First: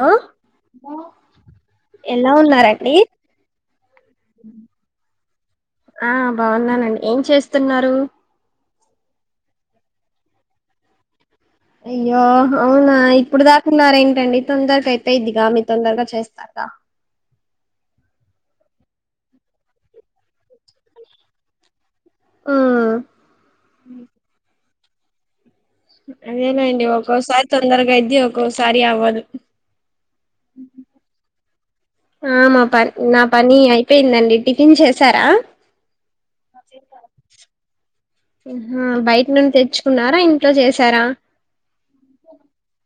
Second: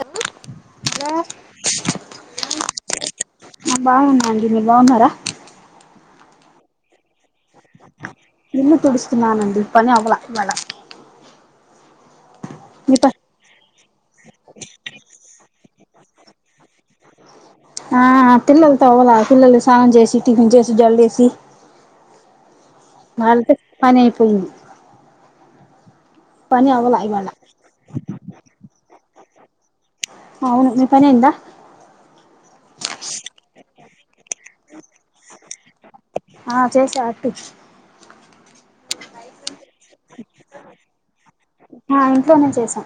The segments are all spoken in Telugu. హలో ఎలా ఉన్నారండి బాగున్నాండి మీరు బాగున్నారా ఆ బాగున్నానండి ఏం చేస్తున్నారు ఇళ్లు తుడుస్తున్నా నండి పని అవ్వలా ఇవాళ అయ్యో అవునా మీ ప ఇప్పుడు దాకున్నారు ఏంటండి తొందరకి అయిపేద్ది గా మీ తొందరగా చేస్తన్నా ఆ పిల్లలతో అవ్వల పిల్లలు స్నానం చేసి టిఫిన్ చేసి జళ్ ఏసి ఉమ్ వాళ్ళతో పని అయిపోయింది. అదేనా పని అండి అవ్వలా ఇవాళ ఒక్కొసారి తొందరగా అయిద్ది ఒక్కోసారి అవ్వదు అవును మీ పని అయిందా ఆ మా పని నా పని అయిపేయిందండి టిఫిన్ చేసారా. ఆ చేసా అటు ఆహా బయటి నుండి తెచ్చుకున్నారా ఇంట్లో చేసారా. ఆ ఇంట్లోనే చేసాం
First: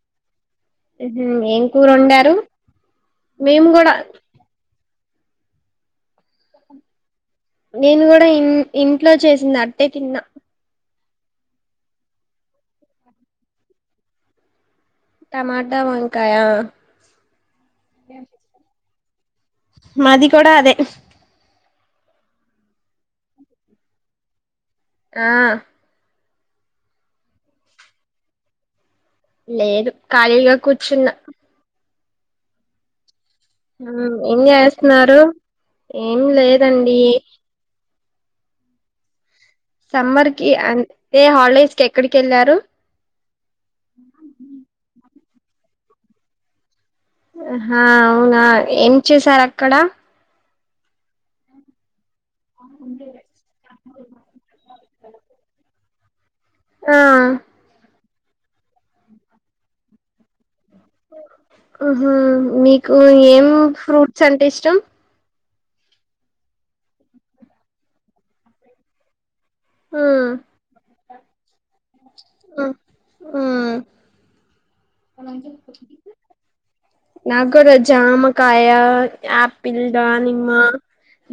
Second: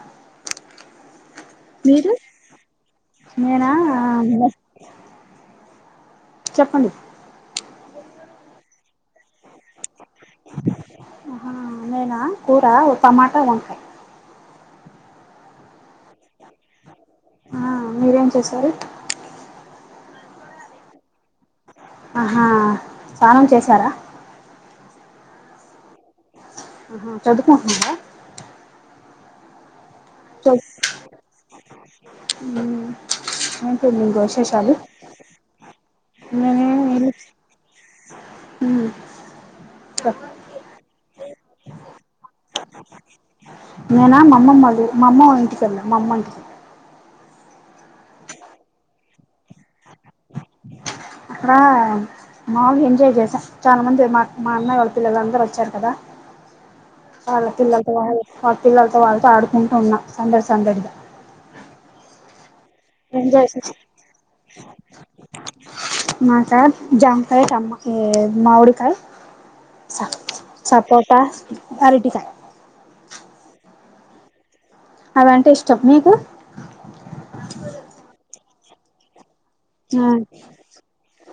హ్మ్ ఏం కూరు మీరు వండారు మేము నేనా కూడా చెప్పండి నేను కూడా ఇం ఇంట్లో చేసింది అట్టే తిన్నా అహా నేనా కూర టమాటా వంకాయ టమాటా వంకాయా ఆ మీరేం చేసారు మాది కూడా అదే ఆహా స్నానం చేశారా ఆ ఆహా చదువుకుంటున్నారా లేదు ఖాళీగా కూర్చున్న ము మ్మ్ ఏం చేస్తున్నారు మ్మ్ సమ్మర్ కి అంటే హాల్ డేస్ కి ఎక్కడికెళ్ళార్ నేనా మామ్మమ్మ ళ్ది ఊర్ మామ్మ వాళ్ ఇంటికెళ్ళ మామ్మ ఇంటికి ఆహ అవునా ఏం చేసారు అక్కడ అక్కడా మాాగా ఎంజాయ్ చేసాారు చాలా మంది మా మా అన్నయ్య వాళ్ళతులేదు అందరుూ వచ్చారు కదా ఆ అలా పిల్లలతో కానీ వా పిల్లతో వాళ్ళతో ఆడుకుంటూ ఉన్నా సందడి సందడి ఉహుం మీ కు ఏం ఎంజాయ్ చేసా ఫ్రూట్స్ అంటే ఇష్టం మాకా జాంకాయ చెమ్మా మామిడికాయ ఉ స సపోట్ పాస్ అరటికాయ ఆ అవంటే ఇష్టం మీకు నాగరాజా ఆమ కాయ ఆ పిల్డు హ్మ్ నిమ్మ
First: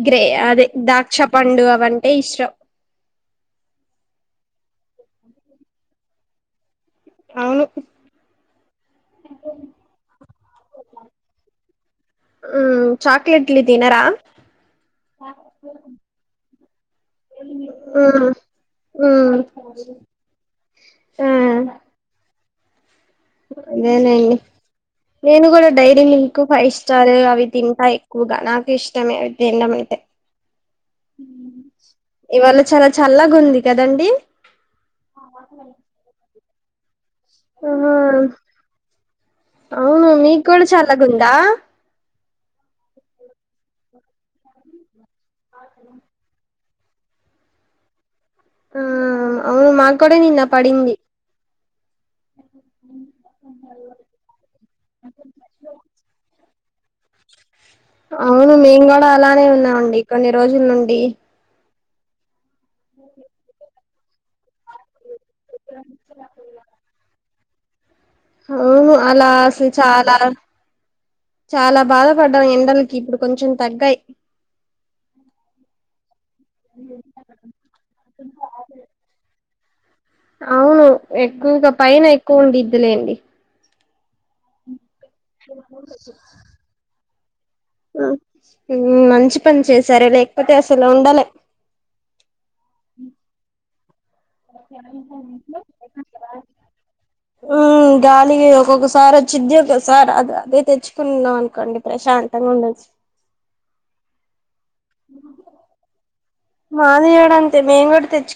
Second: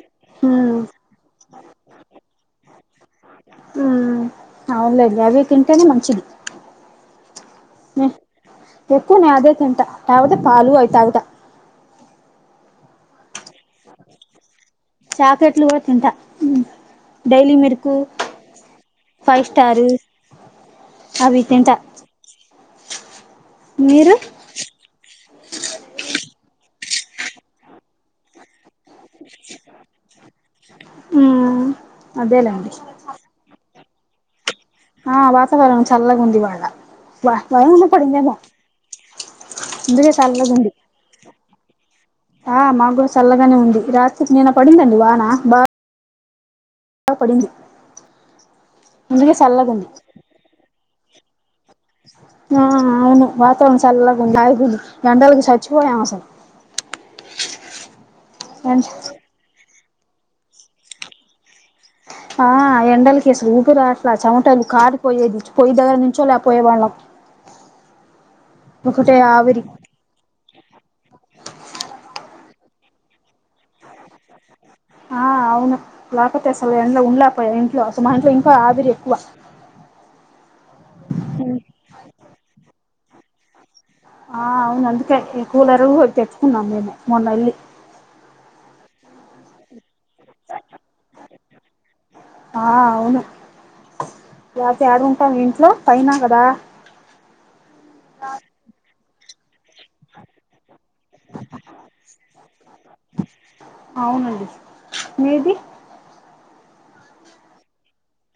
గ్రే అదే హ్మ్ దాక్ష పండు అవంటే ఇష్ట్ర హ్మ్ అవునులేండి అవి తింటేనే మంచిది అవును నే ఎకునే అదే తంటా యావద పాలు అయితావుదా ఉమ్, చాక్లెట్లు తినరా చాకెట్లు కూడా తింటా డైలీ మరకు ఉ ఫైవ్ ఉ స్టారు అవితేంత అదేన అండి నేను కూడా డైర ఎక్ ఫైవ్ స్టార్ అవి తింటా ఎక్కువగా ఇష్టమేవి తడం అయితే మ్మ్ ఇవాళ అదేలేండి చాలా చల్లగా ఉంది కద ఎదండి ఆ వాతావరణం చల్లగా ఉంది వాళ అ అహా మ్మ్ ఆ అవును అందుకే మీ చల్లగా కూడా ఉంది చల్లగుందా ఆ మా కూడా చల్లగానే ఉంది రాత్రిపు నేను పడిందండి వాన అఖబా పడింది ఆ అందుకే అవును చల్లగా ఉంది మార్కోడే నిన్ పడిందంది ఆ అవును వాతావరణం చలకు ఆయిపోంది గండలకి చచ్చిపోయాం అసలు అవును మేము కూడా అసలు అలానే ఉన్నాం అ కొన్ని రోజుల నుండి ఆ ఎండలకిసులు ఊపిరి ఆడట్ల చెమటాలు కార్ పో పోయి దగర నుంచోలేపోయేవాళ్ళం అవును అలా ఆవిరి అసలు చాలా చాలా బాధపడ్డ ఎండలకి ఇప్పుడు కొంచెం తగ్గాయి ఆ అవును లేకపోతే అసలు ఎంలో ఉండలేపో ఇంట్లో అసలు మా ఇంట్లో ఇంకా ఆవిరి ఎక్కువ అవును ఎక్కువగా పైన ఎక్కువ ఉండిదిలెండి ఆ అవునందుకే ఇంకా కూలరు పెట్టుకున్నాం మేము మొన్న వెళ్ళి మంచి పని చేస్త సరే లేకపోతే అసలా ఉండాలే ఆ అవును లేతే ఏడుంటం ఇంట్లో పైన కదా ఉ గాలి ఒక్కొక్కసారి [unintelligible] సార్ అది అదే తెచ్చుకున్నాం అనుకోండి ప్రశాంతంగా ఉండొచ్చు అవునండి మీది మాదియోడ అంతే మేన్ కూడా తెచ్చు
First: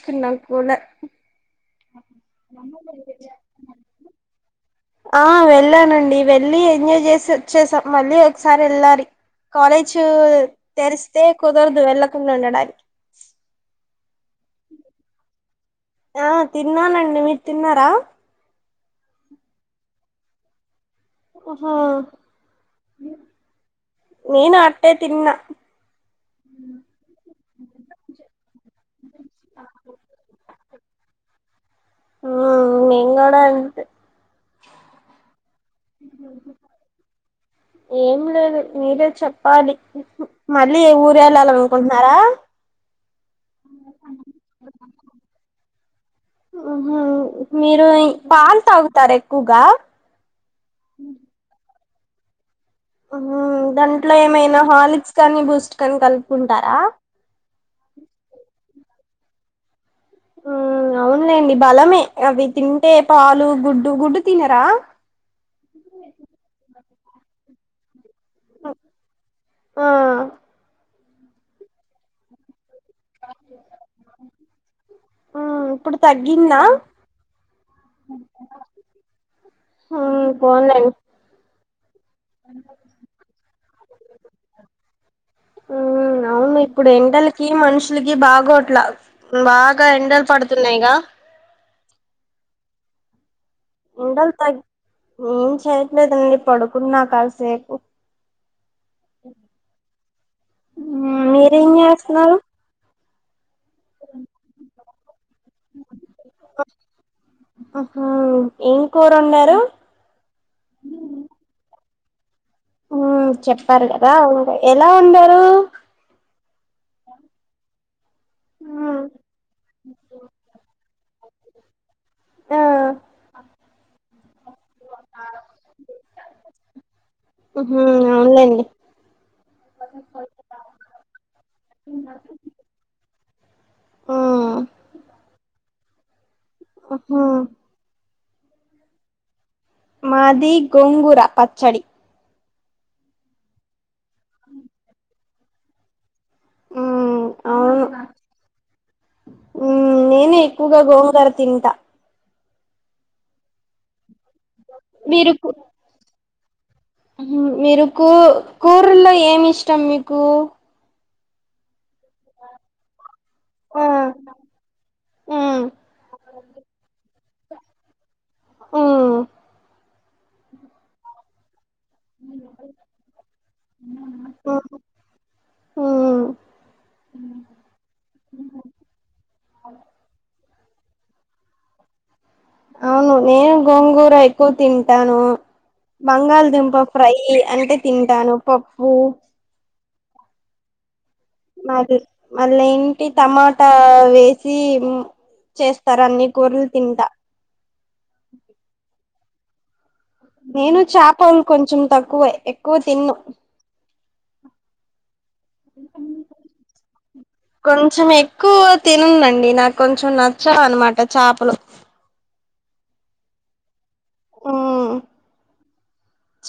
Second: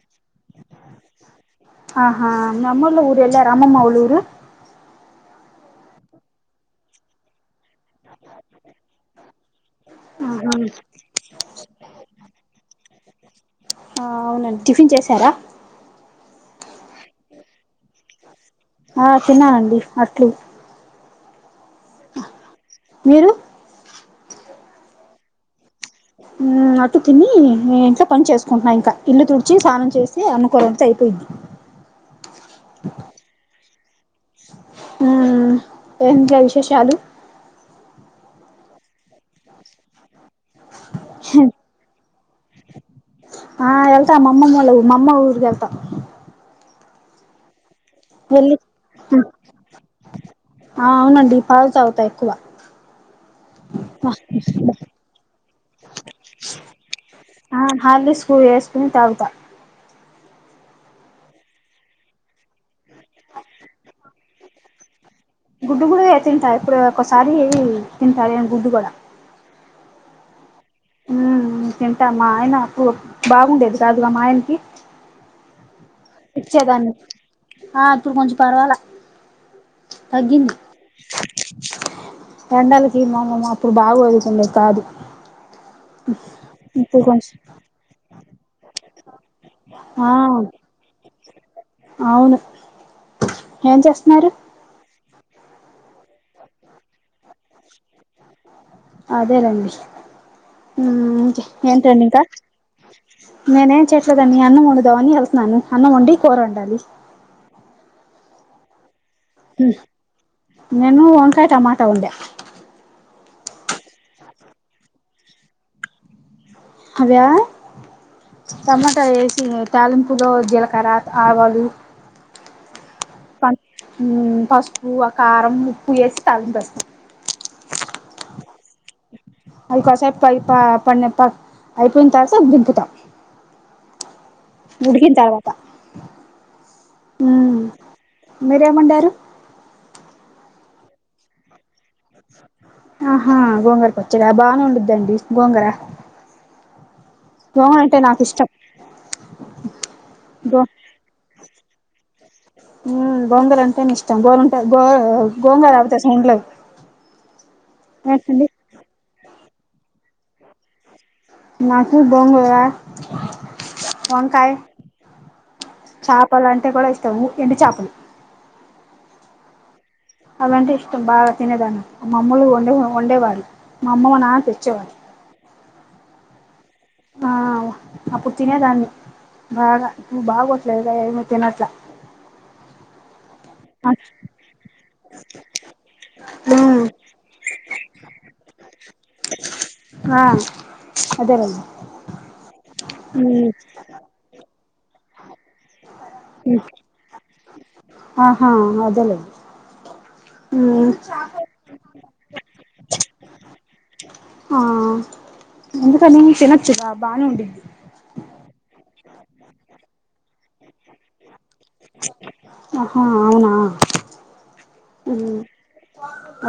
ఆహా మమ్మల ఊరు వెళ్ళారా అమ్మమ్మ వాళ ఊరు ఆ వెళ్ళానండి వెళ్ళలి ఎంజాయ్ చేసి వాచ్ వచ్చేసా మళ్ళీ ఒకసారి వెళ్ళాలి కాలేజ్ ఆహా తెరిస్తే కుదరదు వెళ్ళకుండా ఉండడానికి అవునండి టిఫిన్ చేశారా ఆ తిన్నానండి మీరు తిన్నారా ఆ తిన్నానండి అట్లు ఓహ మీరు నేను అట్టే తిన్నా మ్మ్ అట్టు తిని నే ఇంట్లో పని చేసుంటున్నాను ఇంకా ఇల్లు తుడిచి స్నానం చేసి అన్నం కూరా వుండు తే అయిపోయిది మ్మ్ మేం కూడా అంతే హ్మ ఏందే విశేషాలు ఏం లేదు మీరే చెప్పాలి మళ్ళీ ఏ ఊరే ఎళ్ళాలనుకుంటున్నారా ఆ ఎళ్తా మామ్మమ్మోళ్ళ మామ్మ ఊర్కి ఎళ్తా ఆహా మీరు పాలు తాగుతారు ఎక్కువగా తక్కువ ఊహూ దాంట్లో ఏమైనా హాలిట్స్ కానీ బూస్ట్ కాని కలుపుకుంటారా ఆ హార్లిక్స్ వేసుకుని తాగుతా ఊ అవునులేండి బలమే అవి తింటే పాలు గుడ్డు గుడ్డు తినరా గుడ్డు గూడా ఏ తింటా ఇప్పుడువ ఒక సారీ తిన్ తాలీను గుడ్డు కూడ ఆ మ్ తింటా మా ఆయన [unintelligible] బాగుండేది కాదుగా మాఆయనకి ఇప్పుడు తగ్గిందా ఇచ్చేదాన్ని ఆ ఇప్పుడు కొంచెం పర్వాలా తగ్గింది పోన్లేండి ఎండలకిమా మా మా ప్పుడు బాగోదు ఉమ్ అవును ఇప్పుడు ఎండలకి మనుషుల కి బాగో ట్లా బాగా ఆ ఎండలు పడుతున్నాయిగా అవును ఏం చేస్తున్నారు ఉం చేయట్లేదండి పడుకున్నా కాస్ అదే రండి ఉమ్ మీరేం ఏంటండీ ఇంకా చేస్తున్నారు నేనేం చేసేదాన్ని అన్నం వండు దోని [unintelligible] నను అన్నం వొండి కూరొండాలి ఉమ్ ఎ ఉహ్ మేము వంకాయ్ టమా త వండా ఊ చెప్పారు కదా ఉంట [unintelligible] ఎలా వొండారు అవ్యా మ్మ్ టమాటా వేసి తాలింపులో జీలకర్ర ఆవాలు ఆ [unintelligible] పసుపు ఆ కారం ఉప్పు వేసి తళింపేస్తాం హ అవునులేండి అదికోసేపు పైప పన్నాక అయిపోయిన తర్వాత దింపుతాం మ్మ్ ఉడికిన తర్వాత [unintelligible] ఊ హూ మీరెవండారు మాది గొంగుర పచ్చడి ఆహా గోంగర పచ్చడా బానే ఉండద్దండి గోంగర మ్మ్ అవును ఊ నేనే ఎక్కువగా గోంగర తింటా ఉ గోంగూర అంటేనే ఇష్ట గోలుంటది గో మీరు కు గోంగూర రాపోతసం ఉండ్లే మ్హూ మీరు కూ కూరల్లో ఏమి ఇష్ ఇష్ట మీకు నాకు బొంగుగా ఆ వంకాయ మ్మ్ చేపలు అంటే కూడా ఇష్టం ఎండు చేపలు ఆ అదంటే ఇష్టం బాగా తినేదాన్ని మామ్మమ్లుండ ఉండేవాడి మా అమ్మ నాన్న తెచ్చేవాాల ఊ ఆ అపుడు తీనే దాన్ని బాగా ఇవ బాగా వ లేదా ఏమి తినట్లా అవును నేను గోంగూర ఎక్కువ తింటాను. బంగాళదుంప మ్మ్ ఫ్రై అంటే తింటాను పప్పు ఆ అదేనండి మలి మళ్ళీ ఇంటి టమాటా మ్మ్ వేసి [unintelligible] చేస్త [unintelligible] ఆహా అదలే నేను చేపల్ కొంచెం తగ్ ఎక్కువే ఎక్కువ తిన్ ఆ ఎందుకని తినొచ్చు గా బానేఉంది క్కు తినుందండి నాకు కొంచెం నచ్చ అనమాట చాపలు ఆహా అవునా హోమ్ మ్మ్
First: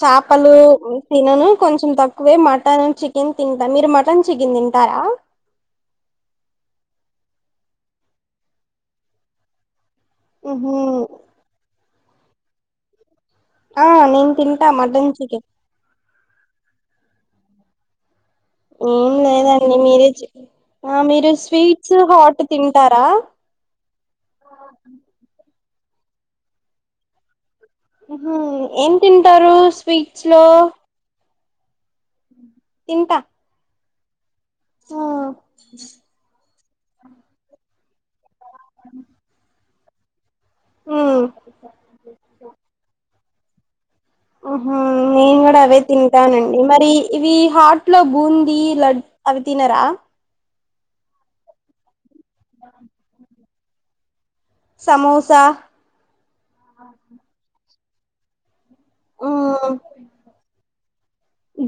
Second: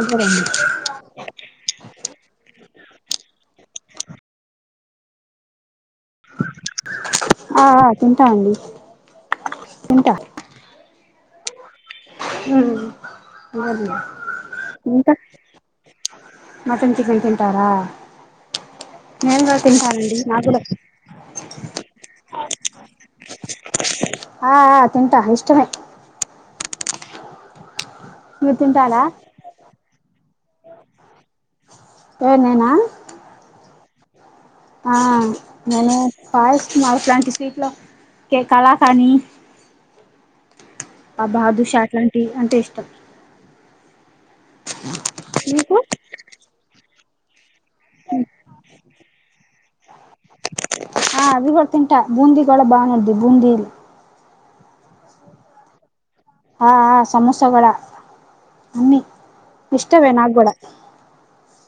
అదేలేండి తినను కొంచెం తక్కువే మటన్ చికెన్ తింటా. మీరు మటన్ చికెన్ తింటారా? ఆ ఆ తింటా అండి తింటా ఓహో హమ్ నేను తింటా అంత మటన్ చికెన్ మటన్ చికెన్ తిన్ తరా ఏం లేదండి మీరే చెప్ కూడా ఆ మీరు స్వీట్స్ హాట్ తింటారా ఆ ఆ తింటా ఇష్టమే హ మీరు ఏం తింటారా తింటారు స్వీట్స్ లో ఏ నేనా తింటా ఆ నేనే ఫయి మా ఫ్లాంటి సీట్లో ఏకల కానీ ఆ ఉమ్ బాదుషా అట్లాటి అంటే ఇష్టం ఆహ నేను కూడా అవే మీకు తింటానండి మరి ఇవి హాట్ లో బూందీ లడ్ అవి తినరా ఆ అవి బర్తిన్ బూందీ కూడా బాగు ఉంటది బూందీ సమోసా ఆ ఆ సమాసగుడ మమ్మీ ఉమ్ ఇష్టవే నాక్కూడా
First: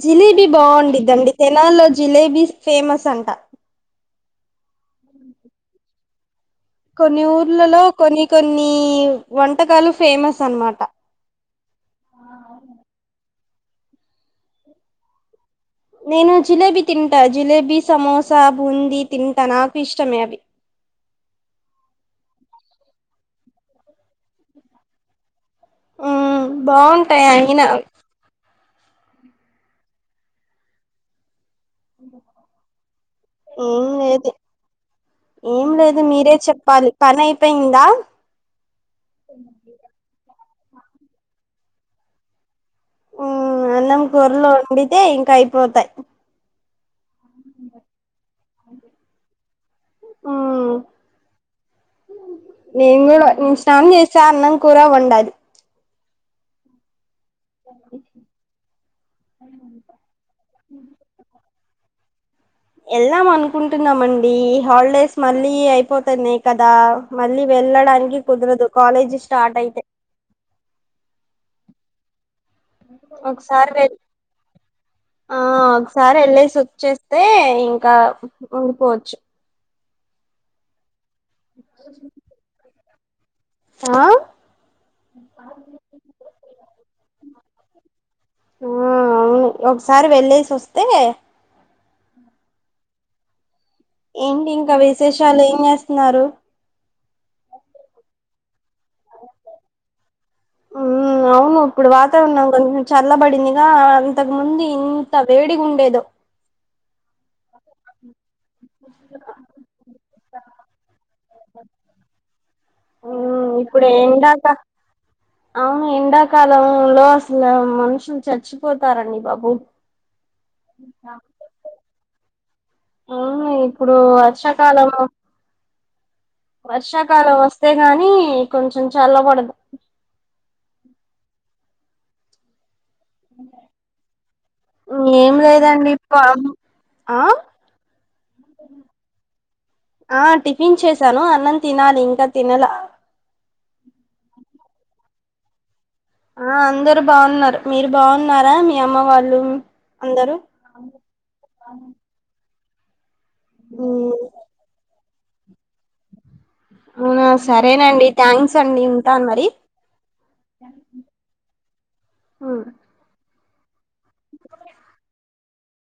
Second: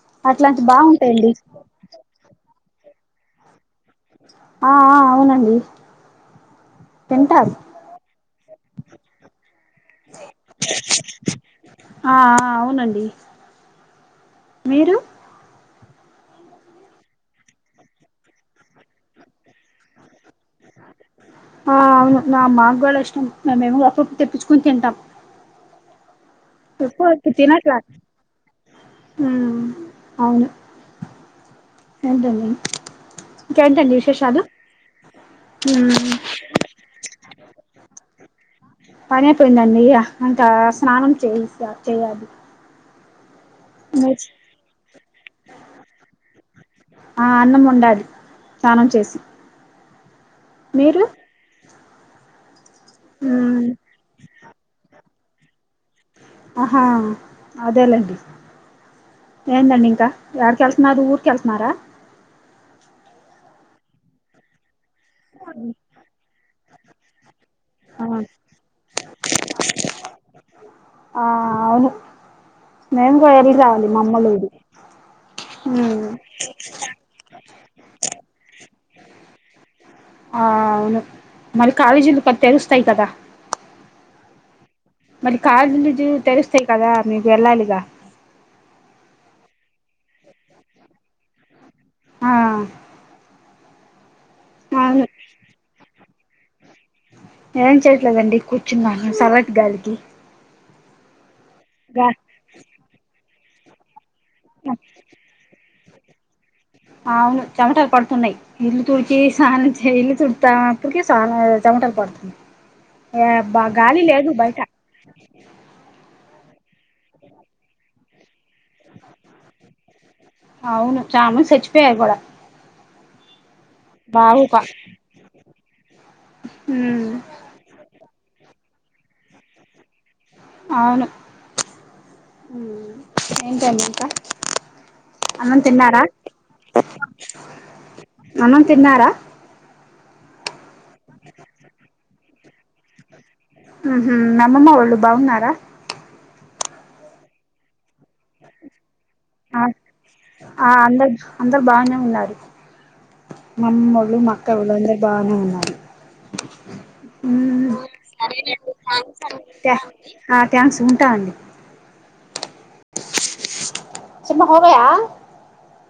జిలేబీ బాగుంది బాగుంటాయండి దాని తెనాల్లో జిలేబీ ఫేమస్ అంట ఆ ఆ అవునండి కొన్ని తింటారు ఊర్లలో కొన్ని కొన్ని వంటకాలు ఫేమస్ అనమాట ఆ ఆ అవునండి మీరు నేను జిలేబీ తింటా జిలేబీ సమోసా బూందీ తింటా నాకు ఇష్టమే అవి ఆ అవును నామ్ మాకు కూడా ఇష్టం మేమేమో అప్పుడప్పుడు తెప్పించుకొని తింటాం ఉ బాగుంటాయి అంగిన ఉ అవును ఏంటండి ఏం ఇంకేంటండి లేదు విశేషాలు ఏం లేదు ఉమ్ మీరే చెప్పాలి పని అయిపోయిందా ఆ స్నానం చేయిస్తా చేయాలి హ్మ్ అన్నం కూరలు వండితే ఇంకా అయిపోతాయ్ ఆ అన్నం వండాలి స్నానం చేసి హ్మ్ మీరు నేను కూడా నేను మ్మ్ స్నానం చేసా అన్నం కూర వండాలి అహా అదేలేండి ఏందండి ఇంకా యాడికి ఎళ్తున్నారు ఊరికి ఎళ్తున్నారా ఎళ్దాం అనుకుంటున్నామండి ఈ హాలిడేస్ మళ్ళీ అయిపోతన్నాయ్ కదా మళ్ళీ ఆ వెళ్ళడానికి కుదురుదు కాలేజీ స్టార్ట్ అయితే ఆ అవును మేము కూడా వెళ్ళి ఒకసారి వె రావాలి మా అమ్మోళ్ళూరు ఆ మ్మ్ ఒకసారి వెళ్ళేసి వచ్చేస్తే ఇంకా ఉండిపోచ్చు ఆ అవును మరి కాలేజ్ ఇల్ పతస్త సై కదా ఆ మరి కా [unintelligible] తెలుస్తాయి కదా మీకు వెళ్ళాలిగా ఆ అవును ఒకసారి వెళ్ళేసి వస్తే ఆ ఏంటి ఇంకా అవును విశేషాలు ఏం చేస్తా న్నారు ఏం చేయట్లేదండి కూర్చున్నాను సల్లటి గాలికి ఉమ్ అవును ఇప్పుడు గా వాతావరణం కొంచెం చల్లబడింది ఆ అంతక ముందు ఇంత వేడిగుండేదో అవును చెమటలు పడుతున్నాయ్ ఇల్లు తుడుచి స్నానం చే ఇల్లు తు [unintelligible] కి చాలా చమటలు పడుతున్నా ఇప్పుడు ఎండాక అవును ఎండాక కాలంలో అసలు మనుషుని చచ్చి అవును చాన్ మ సచ్చిపోయారు కూడా అవును ఇప్పుడు బావుగా వర్షాకాలం ఉమ్ వర్షాకాలం వస్తే గాని కొంచెం చల్ల పడదు అవును మ్మ్ ఏంటంటి ఇంక ఏం అన్నం లేదండి తిన్నారా ప ఆ అన్నం తిన్నారా ఆ టిఫిన్ చేసాను అన్నం తినాలి ఇంకా తినలా ఉమ్ హు నమ్మ్మ ఒళ్ళు బాగున్నారా ఆ అందరు బాగున్నారు మీరు బాగున్నారా మీ అమ్మవారు ఆ ఆ అందరు అందరు బానే ఉన్నారు ఉమ్, [unintelligible] బానేఉన్నారూ అవునా సరేనండి థ్యాంక్స్ అండి ఉంటాను మరి ఉంటామండి ఆ థ్యాంక్స్ ఉంటా సిన్మా హోగాయ